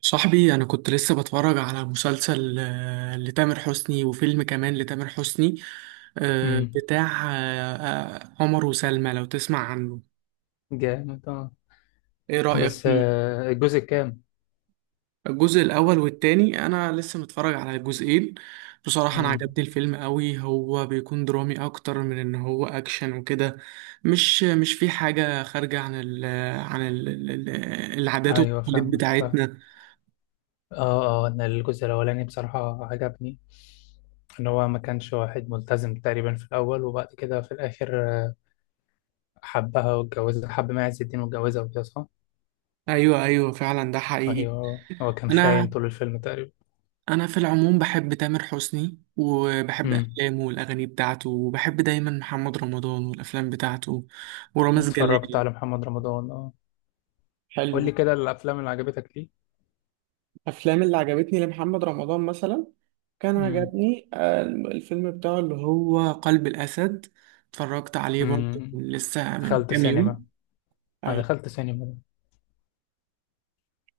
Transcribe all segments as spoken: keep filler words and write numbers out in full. صاحبي، أنا كنت لسه بتفرج على مسلسل آه، لتامر حسني، وفيلم كمان لتامر حسني، آه، امم. بتاع آه، آه، عمر وسلمى. لو تسمع عنه، جامد اه. إيه رأيك بس فيه؟ آه، الجزء الكام؟ الجزء الأول والتاني أنا لسه متفرج على الجزئين. بصراحة أنا امم عجبني الفيلم قوي، هو بيكون درامي أكتر من إن هو أكشن وكده. مش مش في حاجة خارجة عن ال عن ال العادات ايوه، والتقاليد فاهمك فاهم. بتاعتنا. اه اه، انا الجزء الاولاني بصراحه عجبني. ان هو ما كانش واحد ملتزم تقريبا في الاول وبعد كده في الاخر آه، حبها واتجوزها، حب ما عز الدين واتجوزها وكده، صح. أيوه، أيوه، فعلا ده حقيقي. ايوه آه. هو كان خاين انا طول الفيلم تقريبا. انا في العموم بحب تامر حسني، وبحب امم. افلامه والاغاني بتاعته، وبحب دايما محمد رمضان والافلام بتاعته، ورامز اتفرجت جلال. على محمد رمضان، اه. قول لي حلو. كده الافلام اللي عجبتك ليه. الافلام اللي عجبتني لمحمد رمضان مثلا، كان امم. عجبني آه، الفيلم بتاعه اللي هو هو قلب الاسد. اتفرجت عليه برضه امم. لسه من دخلت كام سينما، يوم. ما دخلت سينما ده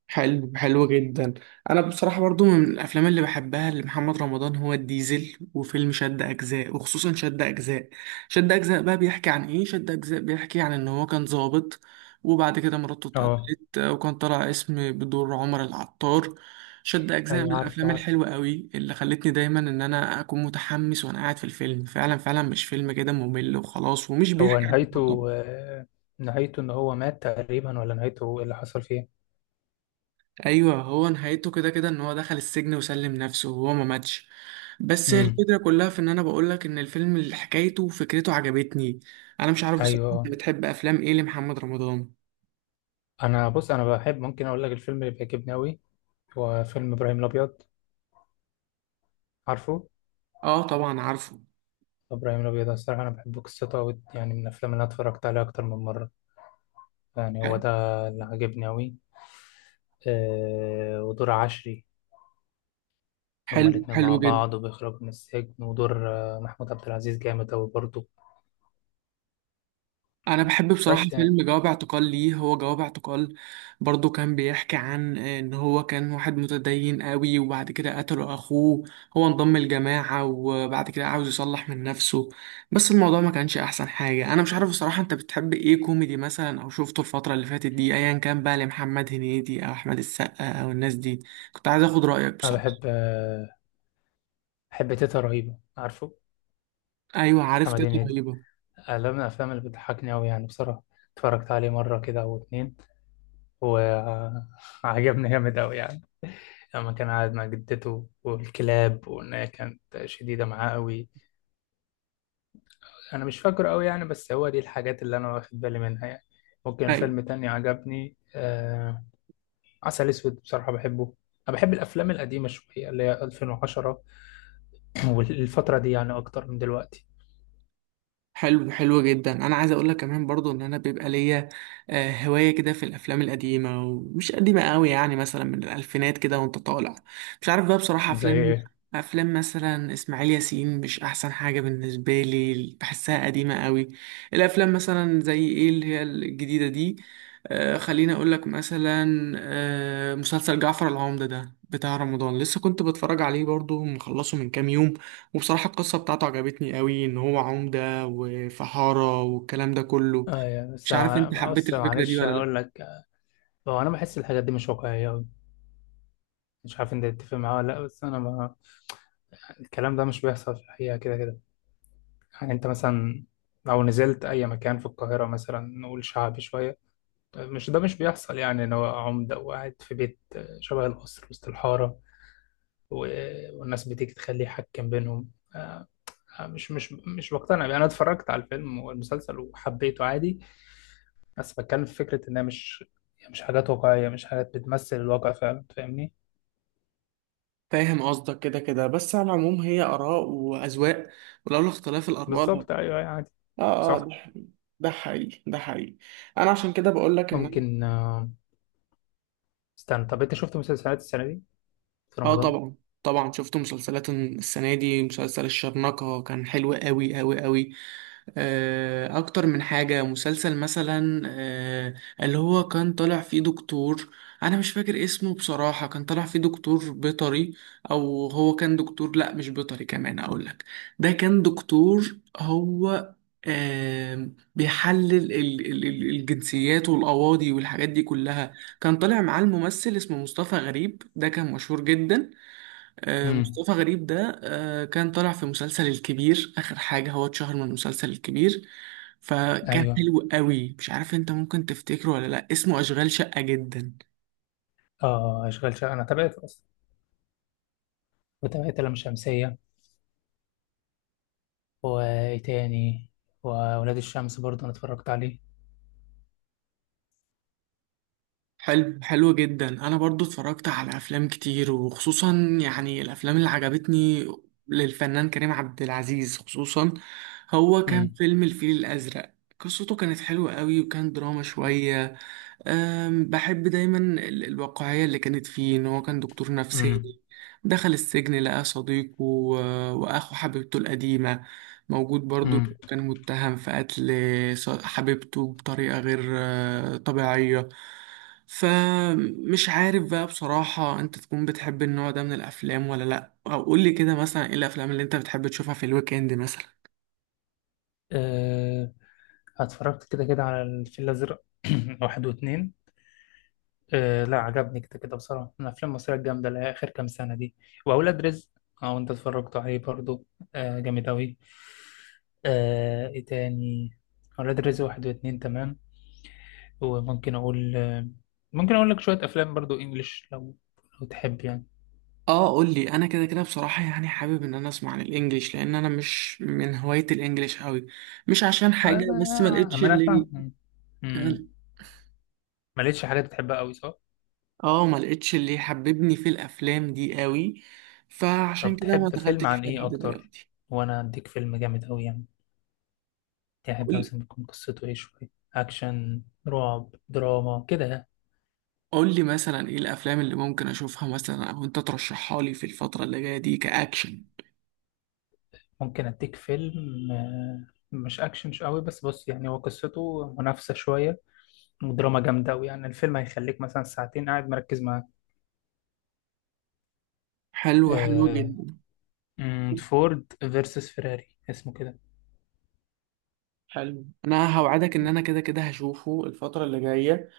حلو، حلو جدا. انا بصراحه برضو من الافلام اللي بحبها لمحمد رمضان هو الديزل وفيلم شد اجزاء، وخصوصا شد اجزاء. شد اجزاء بقى بيحكي عن ايه؟ شد اجزاء بيحكي عن ان هو كان ضابط، وبعد كده مراته اه، اتقتلت، آه، وكان طالع اسم بدور عمر العطار. شد اجزاء من ايوه عارفه الافلام عارفه. الحلوه قوي اللي خلتني دايما ان انا اكون متحمس وانا قاعد في الفيلم، فعلا فعلا مش فيلم كده ممل وخلاص، ومش هو بيحكي عن نهايته البلطجة. آه، نهايته ان هو مات تقريبا، ولا نهايته ايه اللي حصل فيه؟ ايوه، هو نهايته كده كده ان هو دخل السجن وسلم نفسه وهو ما ماتش. بس امم. الفكره كلها في ان انا بقولك ان الفيلم اللي حكايته وفكرته عجبتني. انا مش عارف بصراحه انت ايوه. بتحب افلام ايه لمحمد رمضان. انا بص، انا بحب ممكن اقول لك الفيلم اللي بيعجبني قوي، هو فيلم ابراهيم الابيض، عارفه. اه طبعا، عارفه. ابراهيم الابيض أنا الصراحه انا بحب قصته قوي، يعني من الافلام اللي أنا اتفرجت عليها اكتر من مره. يعني هو ده اللي عجبني قوي. أه، ودور عشري، هما حلو، الاتنين حلو مع جدا. بعض وبيخرجوا من السجن، ودور آه، محمود عبد العزيز جامد قوي برضه. انا بحب بصراحه بس يعني فيلم جواب اعتقال. ليه هو جواب اعتقال؟ برضو كان بيحكي عن ان هو كان واحد متدين قوي، وبعد كده قتله اخوه. هو انضم الجماعه، وبعد كده عاوز يصلح من نفسه. بس الموضوع ما كانش احسن حاجه. انا مش عارف بصراحه انت بتحب ايه، كوميدي مثلا، او شفته الفتره اللي فاتت دي، ايا كان بقى لمحمد هنيدي او احمد السقا او الناس دي. كنت عايز اخد رايك انا بصراحه. بحب آه، بحب تيتا رهيبه عارفه، ايوه، عرفت. محمد إيه هنيدي. رهيبه. لا، من الأفلام اللي بتضحكني أوي يعني بصراحة. اتفرجت عليه مرة كده أو اتنين وعجبني جامد أوي يعني. لما كان قاعد مع جدته والكلاب، وإن هي كانت شديدة معاه أوي. أنا مش فاكره أوي يعني، بس هو دي الحاجات اللي أنا واخد بالي منها يعني. ممكن فيلم ايوه. تاني عجبني، آه عسل أسود، بصراحة بحبه. أنا بحب الأفلام القديمة شوية اللي هي ألفين وعشرة، والفترة دي يعني أكتر من دلوقتي. حلو، حلو جدا. انا عايز اقول لك كمان برضو ان انا بيبقى ليا آه، هوايه كده في الافلام القديمه، ومش قديمه قوي، يعني مثلا من الالفينات كده وانت طالع. مش عارف بقى بصراحه زي افلام إيه؟ افلام مثلا اسماعيل ياسين، مش احسن حاجه بالنسبه لي، بحسها قديمه قوي. الافلام مثلا زي ايه اللي هي الجديده دي؟ آه، خليني اقول لك مثلا، آه، مسلسل جعفر العمدة ده بتاع رمضان لسه كنت بتفرج عليه برضو، مخلصه من كام يوم. وبصراحة القصة بتاعته عجبتني قوي، ان هو عمدة وفحارة والكلام ده كله. آه يعني بس، مش عارف انت حبيت بس الفكرة دي معلش ولا لا. أقول لك. هو أنا بحس الحاجات دي مش واقعية، مش عارف انت تتفق معاه ولا لا، بس انا ما الكلام ده مش بيحصل في الحقيقة كده كده. يعني انت مثلا لو نزلت اي مكان في القاهرة، مثلا نقول شعبي شوية، مش ده مش بيحصل، يعني ان هو عمدة وقاعد في بيت شبه القصر وسط الحارة، و- والناس بتيجي تخليه يحكم بينهم، آه، مش مش مش بقتنع بيه. انا اتفرجت على الفيلم والمسلسل وحبيته عادي، بس بتكلم في فكرة انها مش مش حاجات واقعية، مش حاجات بتمثل الواقع فعلا، فاهمني. فاهم قصدك كده كده، بس على العموم هي آراء وأذواق، ولولا اختلاف الأرواح. اه. بالظبط، ايوه أيوة، عادي، اه، صح. ده ده حقيقي، ده حقيقي. انا عشان كده بقول لك ان انا. ممكن آه، استنى، طب انت شفت مسلسلات السنه دي في اه رمضان؟ طبعا، طبعا شفت مسلسلات السنه دي. مسلسل الشرنقه كان حلو قوي قوي قوي. آه، اكتر من حاجه، مسلسل مثلا، آه، اللي هو كان طالع فيه دكتور. انا مش فاكر اسمه بصراحه، كان طالع فيه دكتور بيطري، او هو كان دكتور، لا مش بيطري. كمان اقول لك، ده كان دكتور هو آه، بيحلل ال- ال- ال- الجنسيات والأواضي والحاجات دي كلها. كان طالع معاه الممثل اسمه مصطفى غريب، ده كان مشهور جدا. آه، امم. مصطفى غريب ده آه، كان طالع في مسلسل الكبير. آخر حاجة، هو اتشهر من مسلسل الكبير. فكان ايوه. حلو قوي. مش عارف انت ممكن تفتكره ولا لا، اسمه أشغال شقة جدا. اه، اشغال شقه انا تابعت اصلا، وتابعت لام شمسيه، وايه تاني، وولاد الشمس برضه انا اتفرجت عليه. حلو، حلو جدا. انا برضو اتفرجت على افلام كتير، وخصوصا يعني الافلام اللي عجبتني للفنان كريم عبد العزيز، خصوصا هو كان امم. فيلم الفيل الازرق. قصته كانت حلوة قوي، وكان دراما شوية. أم، بحب دايما ال- الواقعية اللي كانت فيه، إن هو كان دكتور امم. نفساني دخل السجن، لقى صديقه و- وأخو حبيبته القديمة موجود برضه، إنه امم. كان متهم في قتل ص- حبيبته بطريقة غير آه، طبيعية. فمش عارف بقى بصراحة أنت تكون بتحب النوع ده من الأفلام ولا لأ، أو قولي كده مثلا إيه الأفلام اللي أنت بتحب تشوفها في الويك إند مثلا. أه، اتفرجت كده كده على الفيل الازرق واحد واتنين. أه، لا عجبني كده كده بصراحه، من الافلام المصريه الجامده اللي هي اخر كام سنه دي. واولاد رزق، اه وانت اتفرجت عليه برضه. أه، جامد اوي. أه، ايه تاني؟ اولاد رزق واحد واتنين، تمام. وممكن اقول ممكن اقول لك شويه افلام برضو انجليش، لو لو تحب يعني. اه، قول لي. انا كده كده بصراحه يعني حابب ان انا اسمع عن الانجليش، لان انا مش من هوايه الانجليش قوي. مش عشان آه، حاجه، بس ما لقيتش ما انا اللي. فاهم. اه، أمم. ما لقيتش حاجات بتحبها قوي، صح. آه، ما لقيتش اللي حببني في الافلام دي قوي، فعشان طب كده ما تحب فيلم دخلتش عن فيها ايه لحد اكتر دلوقتي. وانا اديك فيلم جامد قوي يعني؟ تحب قول مثلا تكون قصته ايه؟ شويه اكشن، رعب، دراما كده يعني. قول لي مثلا ايه الافلام اللي ممكن اشوفها مثلا، او انت ترشحها لي في الفتره اللي جايه دي، كاكشن. ممكن اديك فيلم آه، مش اكشن مش قوي، بس بص يعني هو قصته منافسه شويه ودراما جامده قوي، يعني الفيلم هيخليك مثلا ساعتين قاعد مركز حلو، حلو معاه. جدا، مم، فورد فيرسس فيراري اسمه كده. حلو. انا هوعدك ان انا كده كده هشوفه الفتره اللي جايه.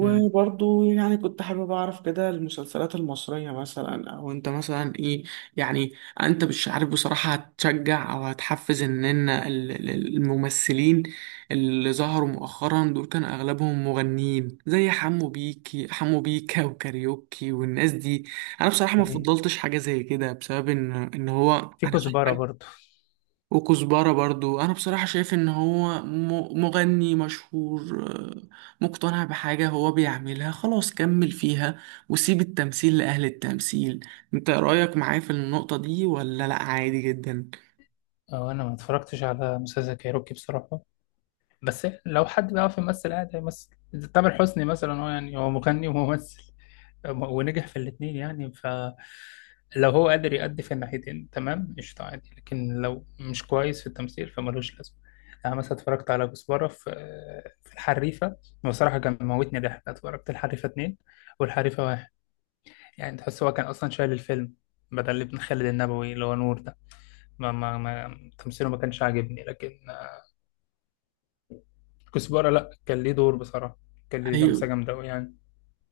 امم. يعني كنت حابب أعرف كده المسلسلات المصرية مثلا، أو أنت مثلا إيه يعني. أنت مش عارف بصراحة هتشجع أو هتحفز إن إن ال- ال- الممثلين اللي ظهروا مؤخرا دول كان أغلبهم مغنيين، زي حمو بيكي حمو بيكا وكاريوكي والناس دي. أنا بصراحة ما صحيح، فضلتش حاجة زي كده بسبب إن إن هو في أنا كزبرة شايف، برضو. وكزبرة برضو. أنا بصراحة شايف إن هو م- مغني مشهور، آه، مقتنع بحاجة هو بيعملها خلاص كمل فيها، وسيب التمثيل لأهل التمثيل. أنت رأيك معايا في النقطة دي ولا لأ، عادي جدا؟ أو أنا ما اتفرجتش على مسلسل كايروكي بصراحة، بس لو حد بيعرف يمثل عادي هيمثل. إذا تامر حسني مثلا، هو يعني هو مغني وممثل، م- ونجح في الاتنين يعني، ف لو هو قادر يأدي في الناحيتين تمام، قشطة عادي، لكن لو مش كويس في التمثيل فملوش لازمة. أنا مثلا اتفرجت على كزبرة في في الحريفة، بصراحة كان موتني ضحك. اتفرجت الحريفة اتنين والحريفة واحد، يعني تحس هو كان أصلا شايل الفيلم، بدل ابن خالد النبوي اللي هو نور ده، ما ما ما تمثيله ما كانش عاجبني. لكن كزبرة لأ، كان ليه دور بصراحة، كان ليه لمسة أيوة، جامدة أوي يعني.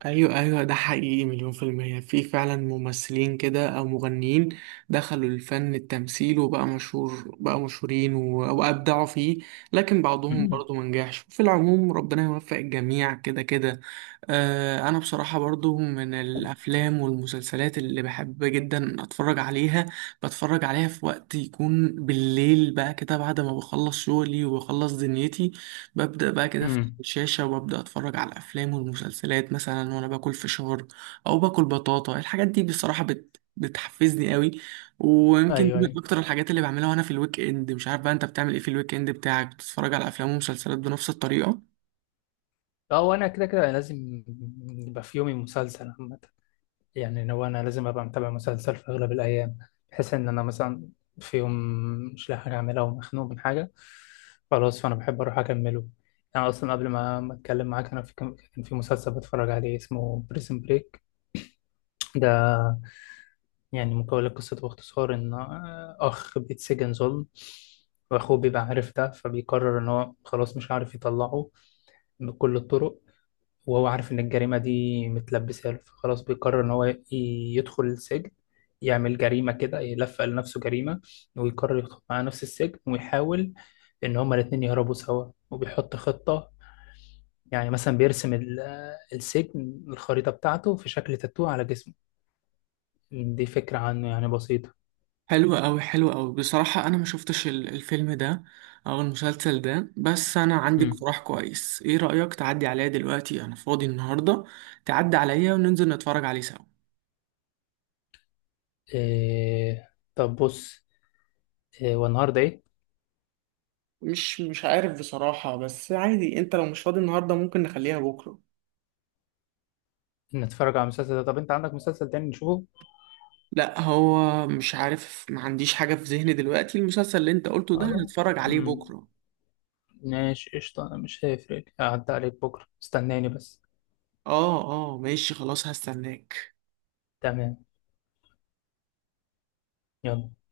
ايوه، ايوه، ده حقيقي مليون في المية. في فعلا ممثلين كده او مغنيين دخلوا الفن التمثيل، وبقى مشهور بقى مشهورين و- وابدعوا فيه. لكن بعضهم أمم. برضو منجحش. في العموم ربنا يوفق الجميع كده كده. آه انا بصراحة برضو من الافلام والمسلسلات اللي بحب جدا اتفرج عليها، بتفرج عليها في وقت يكون بالليل بقى كده، بعد ما بخلص شغلي وبخلص دنيتي. ببدأ بقى كده في أمم. الشاشة، وببدأ أتفرج على الأفلام والمسلسلات مثلا، وأنا باكل فشار أو باكل بطاطا. الحاجات دي بصراحة بت... بتحفزني قوي. ويمكن دي أيوه من أيوه. أكتر الحاجات اللي بعملها وأنا في الويك إند. مش عارف بقى أنت بتعمل إيه في الويك إند بتاعك، بتتفرج على أفلام ومسلسلات بنفس الطريقة؟ أه، وأنا كده كده لازم يبقى في يومي مسلسل، عامة يعني. لو انا لازم ابقى متابع مسلسل في اغلب الايام، بحيث ان انا مثلا في يوم مش لاقي حاجه اعملها ومخنوق من حاجه، خلاص فانا بحب اروح اكمله. يعني اصلا قبل ما ما اتكلم معاك انا في كان كان في مسلسل بتفرج عليه اسمه بريزن بريك ده. يعني مكون لقصته باختصار ان آه، اخ بيتسجن ظلم، واخوه بيبقى عارف ده، فبيقرر ان هو خلاص مش عارف يطلعه بكل الطرق، وهو عارف إن الجريمة دي متلبسة له، فخلاص بيقرر إن هو ي- يدخل السجن، يعمل جريمة كده، يلفق لنفسه جريمة، ويقرر يدخل مع نفس السجن ويحاول إن هما الاتنين يهربوا سوا. وبيحط خطة، يعني مثلا بيرسم ال- السجن، الخريطة بتاعته في شكل تاتو على جسمه، دي فكرة عنه يعني بسيطة. حلوة أوي، حلوة أوي. بصراحة أنا ما شفتش ال- الفيلم ده أو المسلسل ده، بس أنا عندي مم. اقتراح كويس. إيه رأيك تعدي عليا دلوقتي، أنا فاضي النهاردة. تعدي عليا وننزل نتفرج عليه سوا. إيه طب بص، إيه والنهاردة إيه؟ مش مش عارف بصراحة، بس عادي انت لو مش فاضي النهاردة ممكن نخليها بكرة. نتفرج على مسلسل ده؟ طب أنت عندك مسلسل تاني نشوفه؟ لا هو مش عارف، ما عنديش حاجة في ذهني دلوقتي. المسلسل اللي انت قلته ده خلاص. هنتفرج عليه مم. بكرة. ماشي قشطة، أنا مش هيفرق، هعدي عليك بكرة، استناني بس. اه، اه، ماشي خلاص، هستناك. تمام، يلا.